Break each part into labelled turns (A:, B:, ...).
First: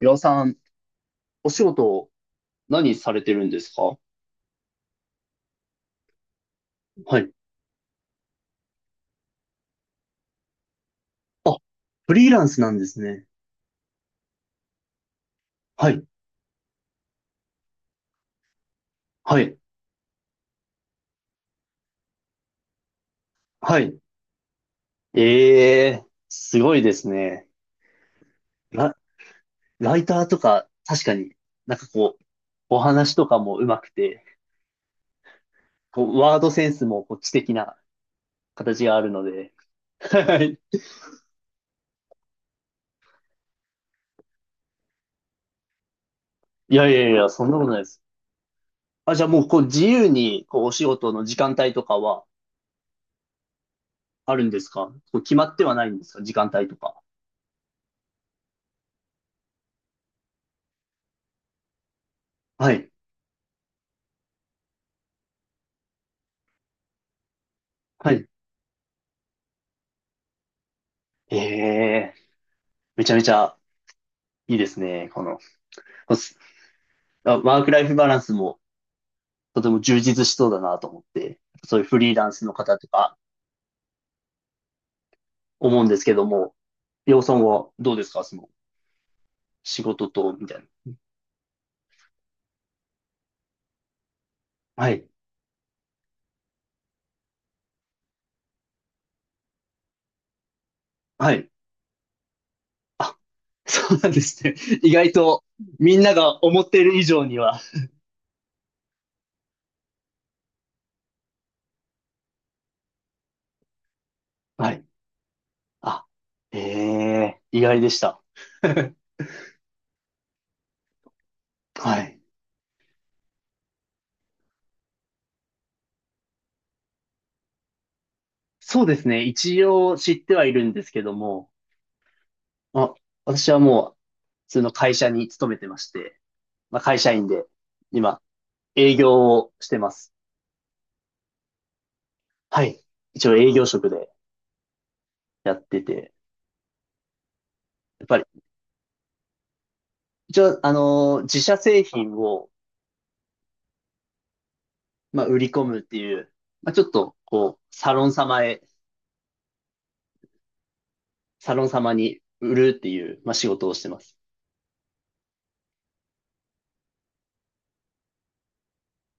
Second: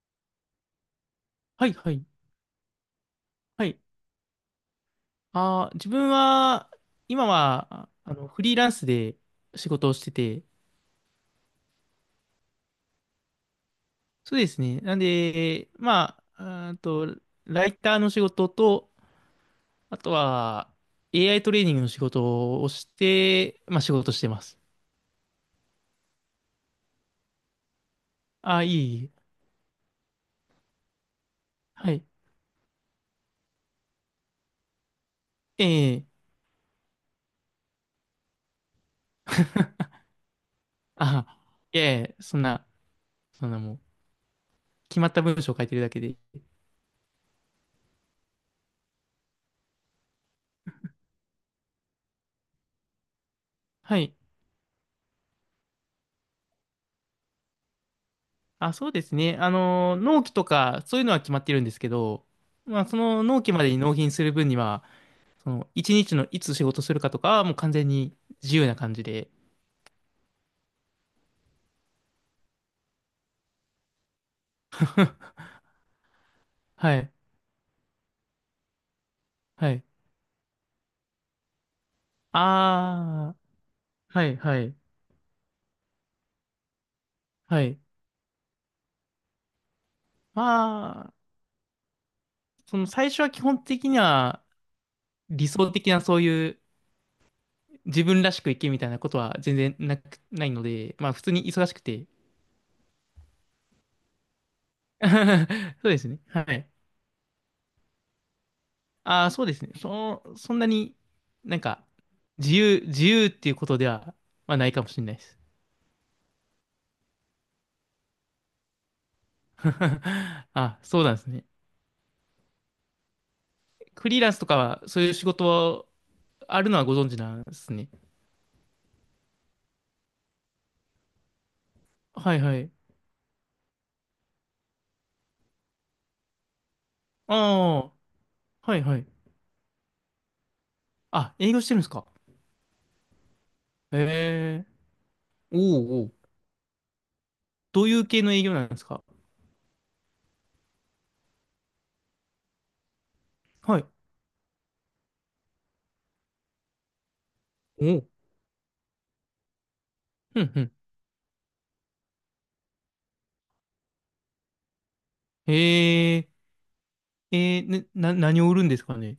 A: 岩尾さん、お仕
B: はい、はい、
A: 事、何されてるんで
B: は
A: す
B: い。
A: か？
B: 自分は、
A: は
B: 今
A: い。
B: は、フリーランスで仕事をしてて、
A: あ、フリーランスなんですね。
B: そうですね。なんで、
A: はい、
B: まあ、あーと、ライターの仕事と、
A: はい、
B: あとは、AI トレーニングの仕事をして、ま
A: は
B: あ、仕
A: い。
B: 事してます。
A: すごいですね。
B: いえい
A: ラ、
B: え、いい
A: ライターとか、確かに、なんか
B: はい。
A: こう、お話とかも上手くて、
B: え
A: こ
B: え
A: う、ワードセンスもこう知的な形があるので。はい。
B: あ、いやいや、そんな、そんなもう、決まった文章を書いてるだけで。
A: いやいやいや、そんなことないです。あ、じゃあもう、こう、自由に、こう、お仕事の時間帯とかは
B: はい。
A: あるんですか？こう、決まってはないんですか？時間帯とか。
B: あ、そうですね。あの、納期とか、そういうのは決まってるんですけど、
A: は
B: まあ、
A: い、
B: その納期までに納品する分には、その、一日のいつ仕事するかとかはもう完全
A: は
B: に
A: い。
B: 自由な感じで。
A: ええめちゃめちゃいいですね。この、こす
B: はい、
A: あ、ワークライフバランスもとて
B: は
A: も
B: い。
A: 充実しそうだなと思って、そういうフリーランスの方とか
B: ああ、はい、はい、
A: 思うんですけども、洋さん
B: は
A: は
B: い。
A: どうですか、その仕事と、
B: ま
A: みたいな。
B: あ、その最初は基本的には
A: はい。
B: 理想的なそういう自分らしく生きみたいなことは全然なく、ないので、まあ普通
A: は
B: に
A: い。
B: 忙しくて。
A: そうなんですね。意外と、
B: そう
A: み
B: で
A: ん
B: す
A: な
B: ね。は
A: が思っ
B: い。
A: ている以上には。
B: ああ、そうですね。そんなになんか自由、自由っていうことでは、まあ、な
A: は
B: いか
A: い。
B: もしれないです。
A: あ、ええ意外でした。
B: あ、そうなんですね。
A: はい。
B: フリーランスとかは、そういう仕事はあるのはご存知なんですね。
A: そうですね。一応知ってはいるんですけども、
B: はいはい。
A: あ、私はもう普通の会社に勤めてまして、まあ、会社員
B: あ
A: で、
B: あ、
A: 今、
B: はい
A: 営
B: はい。
A: 業をしてます。
B: あ、営業してるんですか。
A: はい。一応営業職で
B: へえ。
A: やっ
B: お
A: て
B: うお
A: て、
B: う。どうい
A: やっ
B: う
A: ぱ
B: 系
A: り、
B: の営業なんですか？
A: 一応、自社製品を、
B: はい。
A: まあ、売り込むっていう、まあ、ちょっと、こう、
B: おう。うんうん。
A: サロン様に売るっていう、まあ、仕事をしてます。
B: へえ。えー、ねな、何を売るんですかね？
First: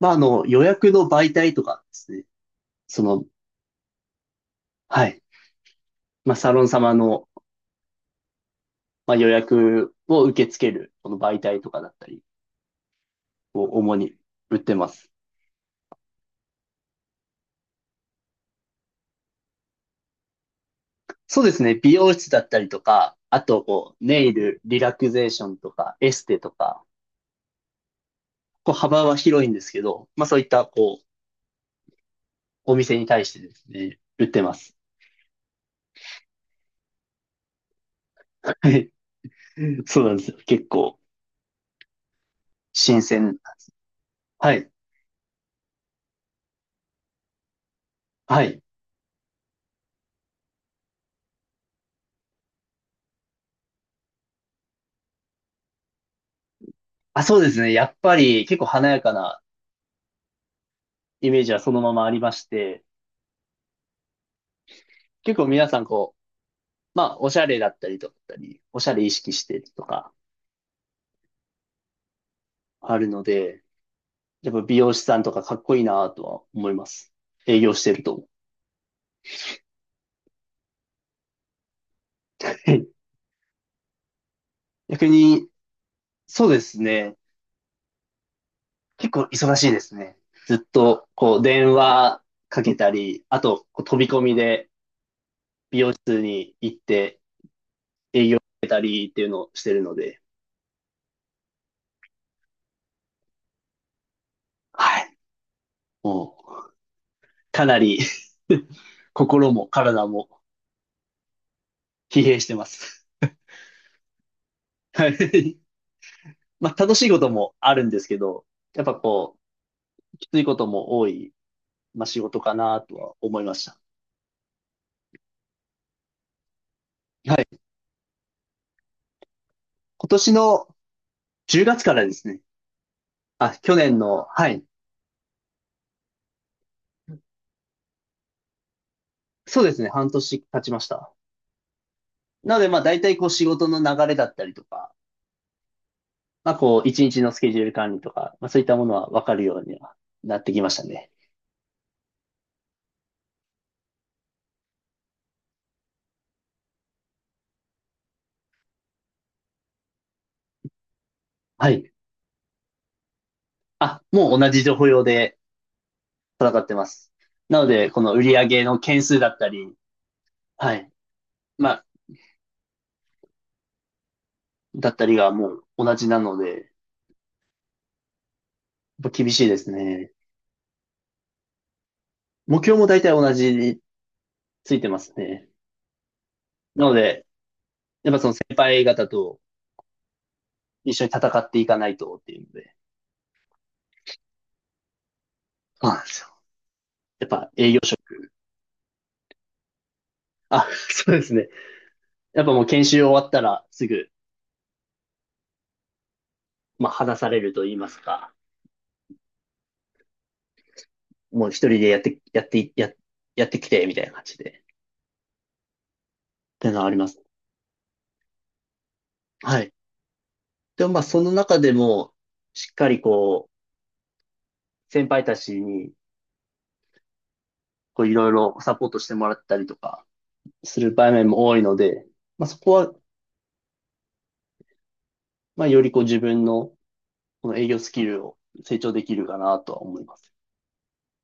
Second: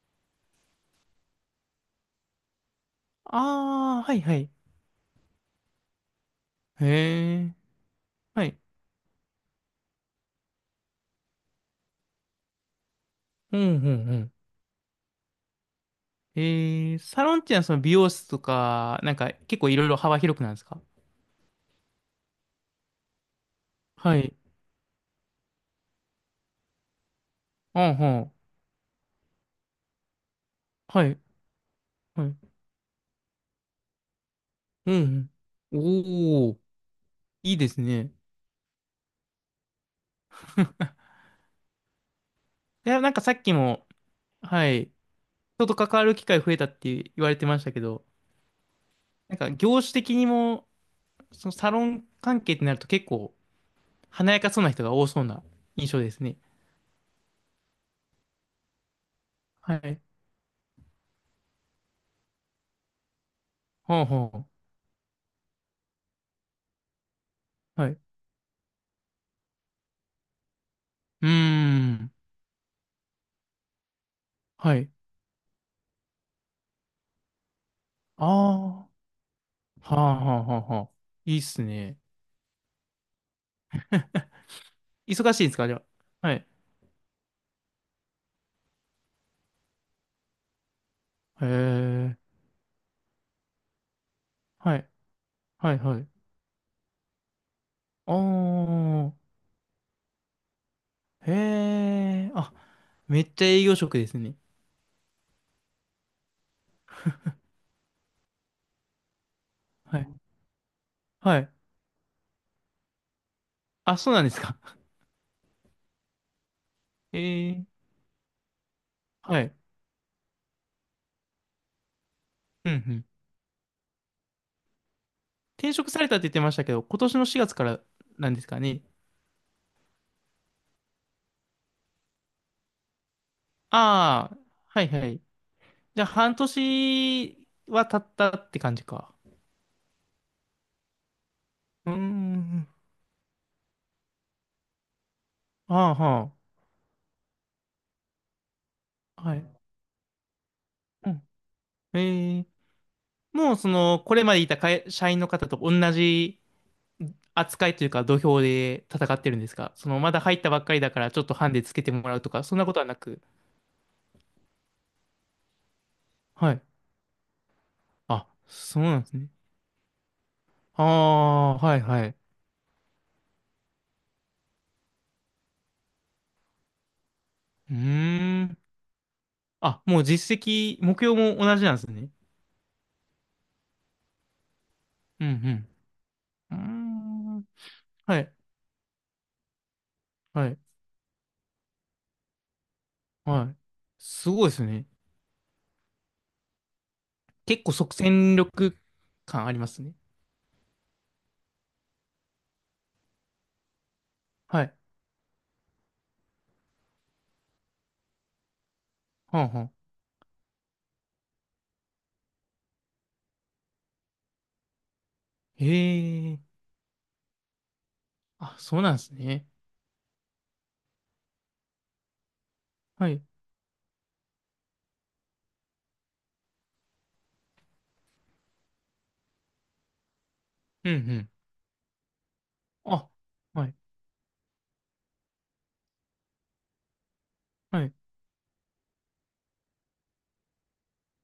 A: まあ、あの、予約の媒体とかですね。その、
B: ああ、はいはい。
A: はい。まあ、サロン様の、
B: へえ。はい。
A: まあ、予約を受け付ける、この媒体とかだったり
B: うん
A: を
B: うん
A: 主に
B: うん。
A: 売ってます。
B: えー、サロンっていうのはその美容室とか、なんか結構いろいろ幅広くなんですか？
A: そうですね。美容室だったりとか、あと、こう、
B: は
A: ネイ
B: い。
A: ル、リラクゼーションとか、エステとか、
B: うんうん。
A: こう、幅は広いんですけど、まあそういった、こう、
B: はい。はい。
A: お店に対してですね、売ってます。
B: うんうん。おお。いいですね。
A: はい。そうなんですよ。結 構、
B: い
A: 新
B: や、なんかさ
A: 鮮。
B: っきも、
A: は
B: は
A: い。
B: い、人と関わる機会増えたって言われてましたけど、
A: はい。
B: なんか業種的にも、そのサロン関係ってなると結構華やかそうな人が多そうな印象ですね。
A: あ、そうですね。やっぱり、結構華やかな
B: はい。
A: イメージはそのままありまして、
B: ほうほ
A: 結構皆さん、こう、まあ、おしゃれだっ
B: う。
A: た
B: はい。
A: り
B: う
A: とか、おしゃれ意識してとか、
B: ーん。
A: あるので、やっぱ美
B: はい。
A: 容師さんとかかっこいいなとは思います。営業してると。
B: ああ。はあはあはあはあ。いいっすね。
A: 逆
B: 忙しいん
A: に、
B: ですか、じゃあ？は
A: そ
B: い。
A: うですね。結構忙しいですね。ずっと、こう、
B: へ
A: 電
B: え。
A: 話かけたり、あと、こう飛び込みで
B: はい。は
A: 美
B: い
A: 容
B: はい。
A: 室に行って
B: あ
A: た
B: あ。
A: りっていうのをしてるので、
B: へえ。あ、めっちゃ営業職ですね。
A: はい。もう、かなり、 心も
B: は
A: 体
B: い。
A: も
B: はい。
A: 疲弊してます。
B: あ、そうなんですか？
A: はい。まあ、楽しいことも
B: ええ
A: あるんですけど、やっぱこ
B: はい。
A: う、きついことも多い、まあ、仕事か
B: うんう
A: なと
B: ん。
A: は思いました。
B: 転職されたって言ってましたけど、今年の
A: は
B: 4月
A: い。
B: からなんですかね？
A: 今年の10月からですね。あ、去年の、
B: ああ、
A: はい。
B: はいはい。じゃあ、半年は経ったって感じか。
A: そうですね、半年経ちました。
B: うー
A: なので、
B: ん。
A: まあ、大体こう仕事の流れだったりとか、
B: ああ、は
A: まあ、こう、一日のスケジュール管理とか、まあ、そういったものは
B: あ。
A: 分か
B: は
A: るよ
B: い。
A: うにはなってきましたね。
B: うん。ええもう、その、これまでいた会社員の方と同じ扱いというか、土俵で戦ってるんですか？その、まだ入ったばっかりだから、ちょっとハンデ
A: は
B: つけて
A: い。
B: もらうとか、そんなことはなく。
A: あ、もう同じ情報用で
B: は
A: 戦
B: い。
A: ってます。なので、この売
B: あ、
A: り上げの
B: そうなん
A: 件
B: です
A: 数だ
B: ね。
A: ったり、は
B: あ
A: い。
B: あ、
A: ま
B: はい
A: あ、
B: はい。
A: だったりがもう同じなので、やっ
B: うーん。
A: ぱ厳しいです
B: あ、もう
A: ね。
B: 実績、目標も同じなんですね。
A: 目標も大体同じについてます
B: う
A: ね。
B: んう
A: なので、
B: ん。うーん。
A: やっぱ
B: は
A: そ
B: い、
A: の先輩方と
B: はい、
A: 一緒に戦っていかないとっていうので、
B: はい。すごいですね。
A: そうなんですよ。やっぱ
B: 結
A: 営
B: 構
A: 業
B: 即
A: 所
B: 戦力感ありますね。
A: あ、そうですね。やっぱもう研修終わったらすぐ、
B: はい。
A: まあ、話されると言いますか、
B: はんはん。
A: もう一人でやって、やってきて、みたいな感じで、っ
B: へえ。
A: ていうのはあります。
B: あ、そうなんですね。
A: はい。でもまあ、その中でも、しっかり
B: はい。
A: こう、先輩たちに、こう、いろいろサポートしてもらったりとか、す
B: う
A: る
B: んう
A: 場面
B: ん。
A: も多いので、まあ、そこは、
B: あ、はい、
A: まあ、よりこう、自分の、この営業
B: は
A: ス
B: い。
A: キルを成長できるかなとは思います。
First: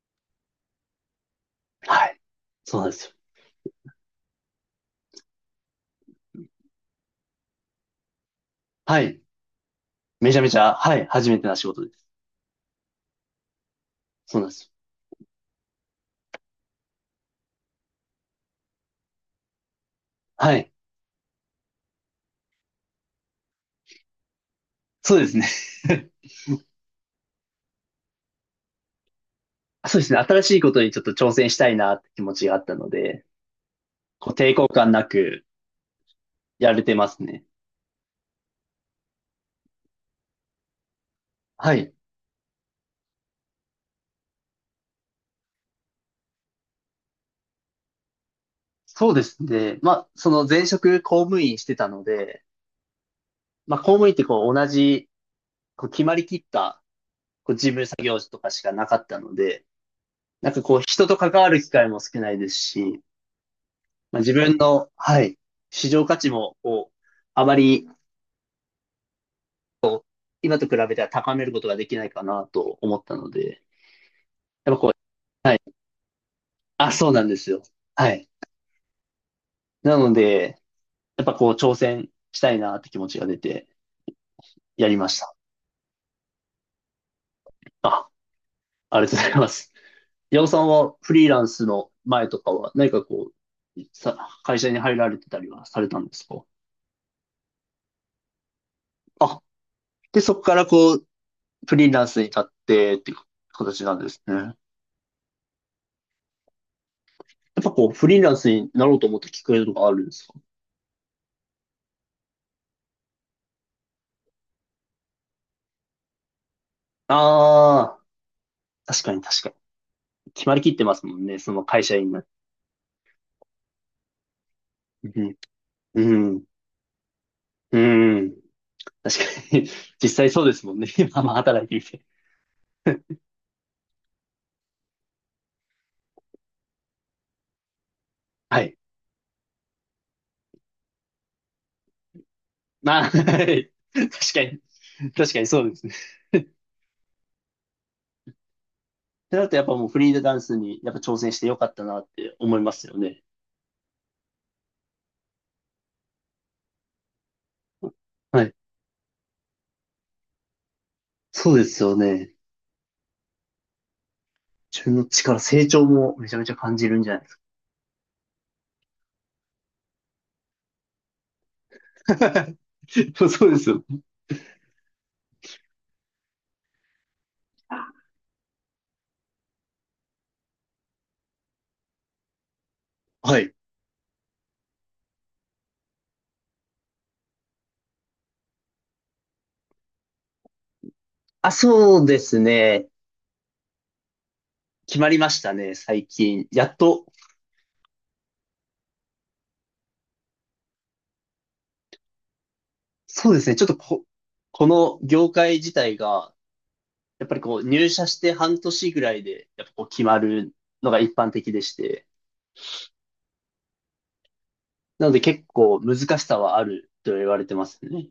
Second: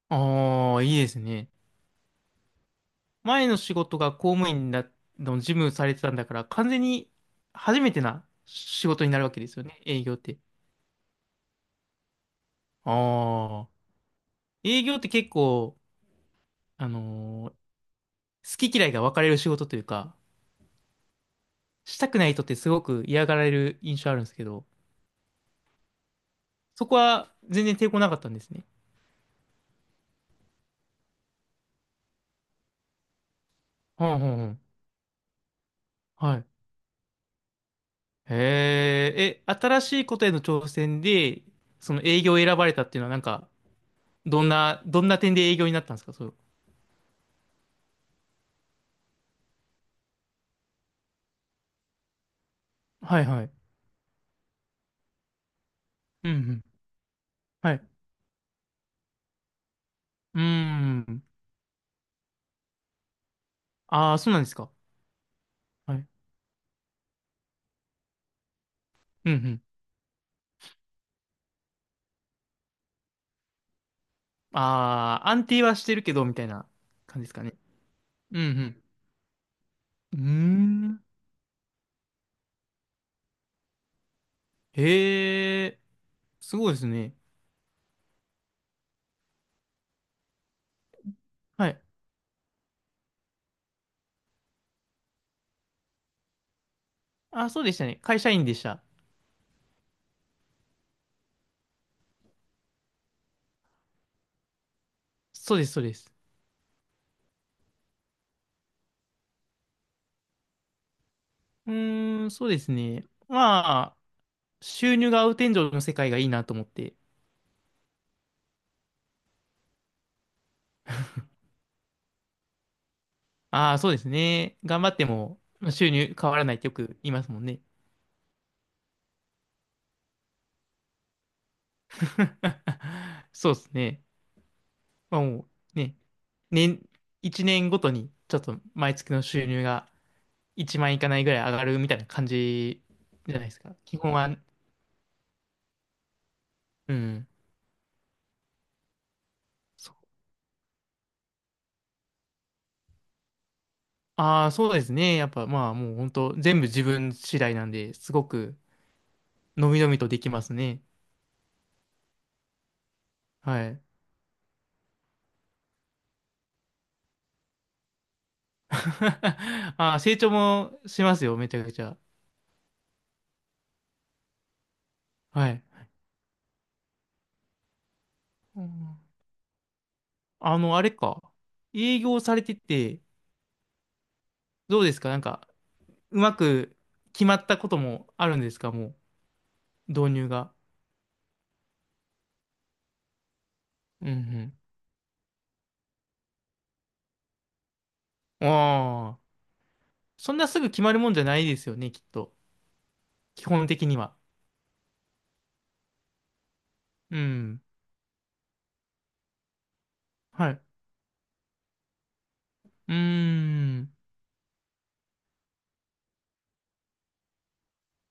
B: ああ、いいですね。
A: はい。そうなんですよ。
B: 前の仕事が公務員だ、の事務されてたんだから、完全に初めてな仕
A: は
B: 事にな
A: い。
B: るわけですよね。営業っ
A: めち
B: て。
A: ゃめちゃ、はい。初めてな仕事です。
B: ああ。
A: そうなんですよ。
B: 営業って結構、あのー好き嫌いが分かれる仕事というか、
A: はい。
B: したくない人ってすごく嫌がられる印象あるんですけど、
A: そうですね。
B: そこは全然抵抗なかったんですね。
A: そうですね。新しいことにちょっと挑戦したいなって気持ちがあったので、
B: はんは
A: こう
B: んは
A: 抵
B: ん。
A: 抗感なく
B: はい。
A: やれてますね。
B: へえ、え、新しいことへの挑戦で、
A: はい。
B: その営業を選ばれたっていうのはなんか、どんな点で営業になったんですか？そう。
A: そうですね。まあ、その前職公務員してたので、
B: はいはい。
A: まあ、公務員ってこう同じ、こう決まり
B: うんう
A: きっ
B: ん。
A: たこう事
B: はい。
A: 務作業とかしかなかったので、
B: うー
A: なんかこう人と
B: ん。
A: 関わる機会も少ないですし、
B: あ
A: ま
B: あ、
A: あ、
B: そ
A: 自
B: うなんです
A: 分
B: か？
A: の、はい、市
B: は
A: 場
B: い。
A: 価値もこう、あまり
B: うんうん。
A: 今と比べては高めることができないかなと思ったので、やっぱこう、
B: ああ、安
A: はい、
B: 定はしてるけど、みたいな
A: あ、そう
B: 感
A: なん
B: じです
A: で
B: か
A: す
B: ね？
A: よ。はい。
B: うん
A: なの
B: うん。う
A: で、
B: ーん。
A: やっぱこう挑戦したいなって気持ちが出てやりました。
B: へえ、すごいですね。
A: あ、ありがとうございます。ヤ尾さんはフリーランス
B: はい。
A: の前とかは何かこう、会社に入られてたりはされたんですか？
B: あ、そうでしたね。会社員でした。
A: あ、で、そこからこう、フリーランスに立ってっていう形なんですね。や
B: そうです、そうです。
A: っぱこう、フリーランスになろうと思ったきっかけとかあるんですか？
B: うーん、そうですね。まあ、収入が合う天井の世界がいいなと思って。
A: ああー、確かに。決まりきってますもんね、その会社員が。
B: ああ、そうですね。頑張って
A: うん、
B: も収入
A: う
B: 変わら
A: ん、
B: ないってよく言いますもんね。
A: うん。確かに。実際そうですもんね。今、まあ働いてみて。
B: そうですね。まあもうね、年、1年ごとにちょっと
A: はい。
B: 毎月の収入が1万いかないぐらい上がるみたいな感 じ
A: まあ、確
B: じゃな
A: か
B: いですか。基
A: に、
B: 本は、
A: 確かにそうですね。っ
B: うん。
A: てなるとやっぱもうフリーダンスにやっぱ挑戦してよかったなって思いますよね。
B: ああ、そうですね。やっぱまあもう本当全部自分次第なんで、すご
A: はい。
B: くのびのびとできますね。
A: そうですよね。
B: はい。
A: 自分の力、成長もめちゃめちゃ感じるんじゃないですか。
B: あ、成長もしますよ、めちゃくちゃ。
A: そうですよ。
B: はい。うんあの、あれか。営業されてて、
A: はい。
B: どうですかなんか、うまく決まったこともあるんですか？もう、導入が。
A: あ、そうですね。
B: うん
A: 決まりましたね、最近。やっと、
B: うん。ああ、そんなすぐ決まるもんじゃないですよね、きっと。
A: そうで
B: 基
A: すね。ちょ
B: 本
A: っと
B: 的に
A: こ、
B: は。
A: この業界自体が、
B: う
A: やっぱりこ
B: ん。
A: う入社して半年ぐらいで、やっぱこう決ま
B: は
A: る
B: い。
A: のが一般的でして。
B: うーん。
A: なので結構難しさはあると言われてますね。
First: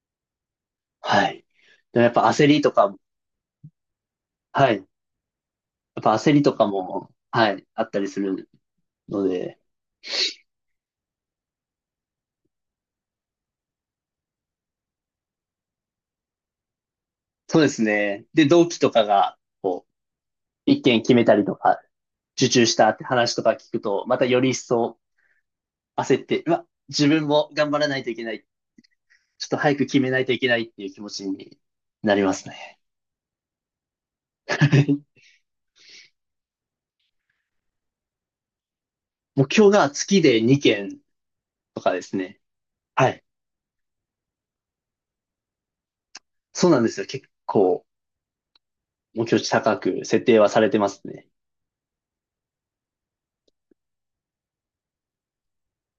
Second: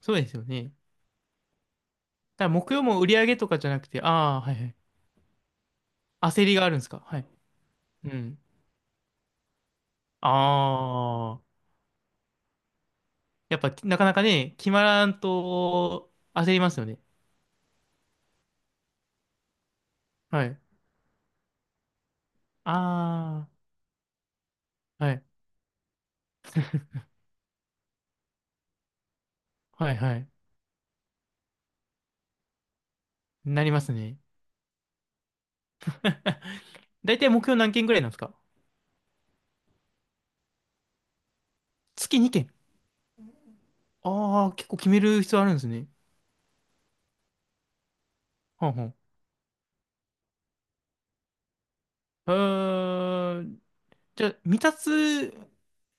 B: そうですよね。だ
A: はい。でもやっぱ
B: か
A: 焦
B: ら
A: り
B: 目
A: と
B: 標
A: か、
B: も売り上げとかじゃなくて、ああ、はいは
A: は
B: い。
A: い。やっぱ焦り
B: 焦
A: と
B: りが
A: か
B: あるんですか？
A: も、
B: はい。
A: はい、あったり
B: う
A: す
B: ん。
A: るので、
B: あやっぱ、なかなかね、決まらんと焦りますよね。
A: そうですね。で、同期とかが、こ
B: はい。
A: う、一件決めたりとか、受注したって話と
B: あ
A: か聞くと、またより一層
B: あ、はい。
A: 焦って、うわ、自分も頑張らないといけない。ちょっと早く
B: はい
A: 決め
B: は
A: ない
B: い。
A: といけないっていう気持ちになりますね。
B: なりますね。だいたい目標何件ぐらいなんですか？
A: 目標が月で2件とかです
B: 月
A: ね。
B: 2件。
A: はい。
B: ああ、結構決める必要あるんですね。
A: そうなんですよ。結構。
B: はんはん。
A: 目標値高く設定はされてますね。
B: えー、じゃあ、未達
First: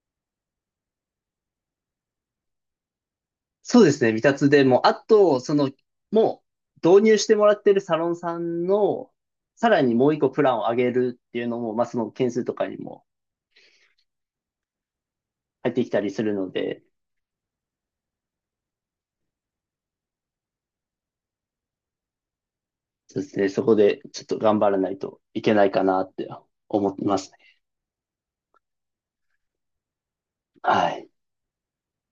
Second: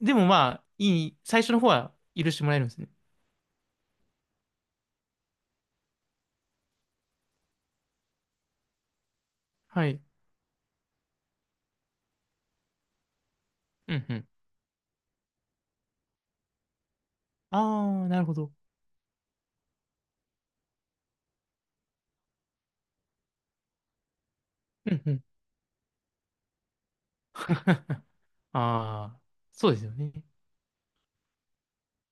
B: でもまあ、いい、最初の方は許してもらえるんですね。
A: そうですね、未達でも、あと、その、もう導入してもらってるサロンさんの、さら
B: は
A: に
B: い。
A: もう一個プランを上げるっていうのも、まあ、その件数とかにも
B: うんうん。
A: 入ってきたりするので、
B: ああ、なるほど。
A: そうですね、そこでちょっと頑張らな
B: う
A: い
B: んう
A: と
B: ん。
A: いけないかなって思ってますね。
B: ああ、そうですよね。
A: はい。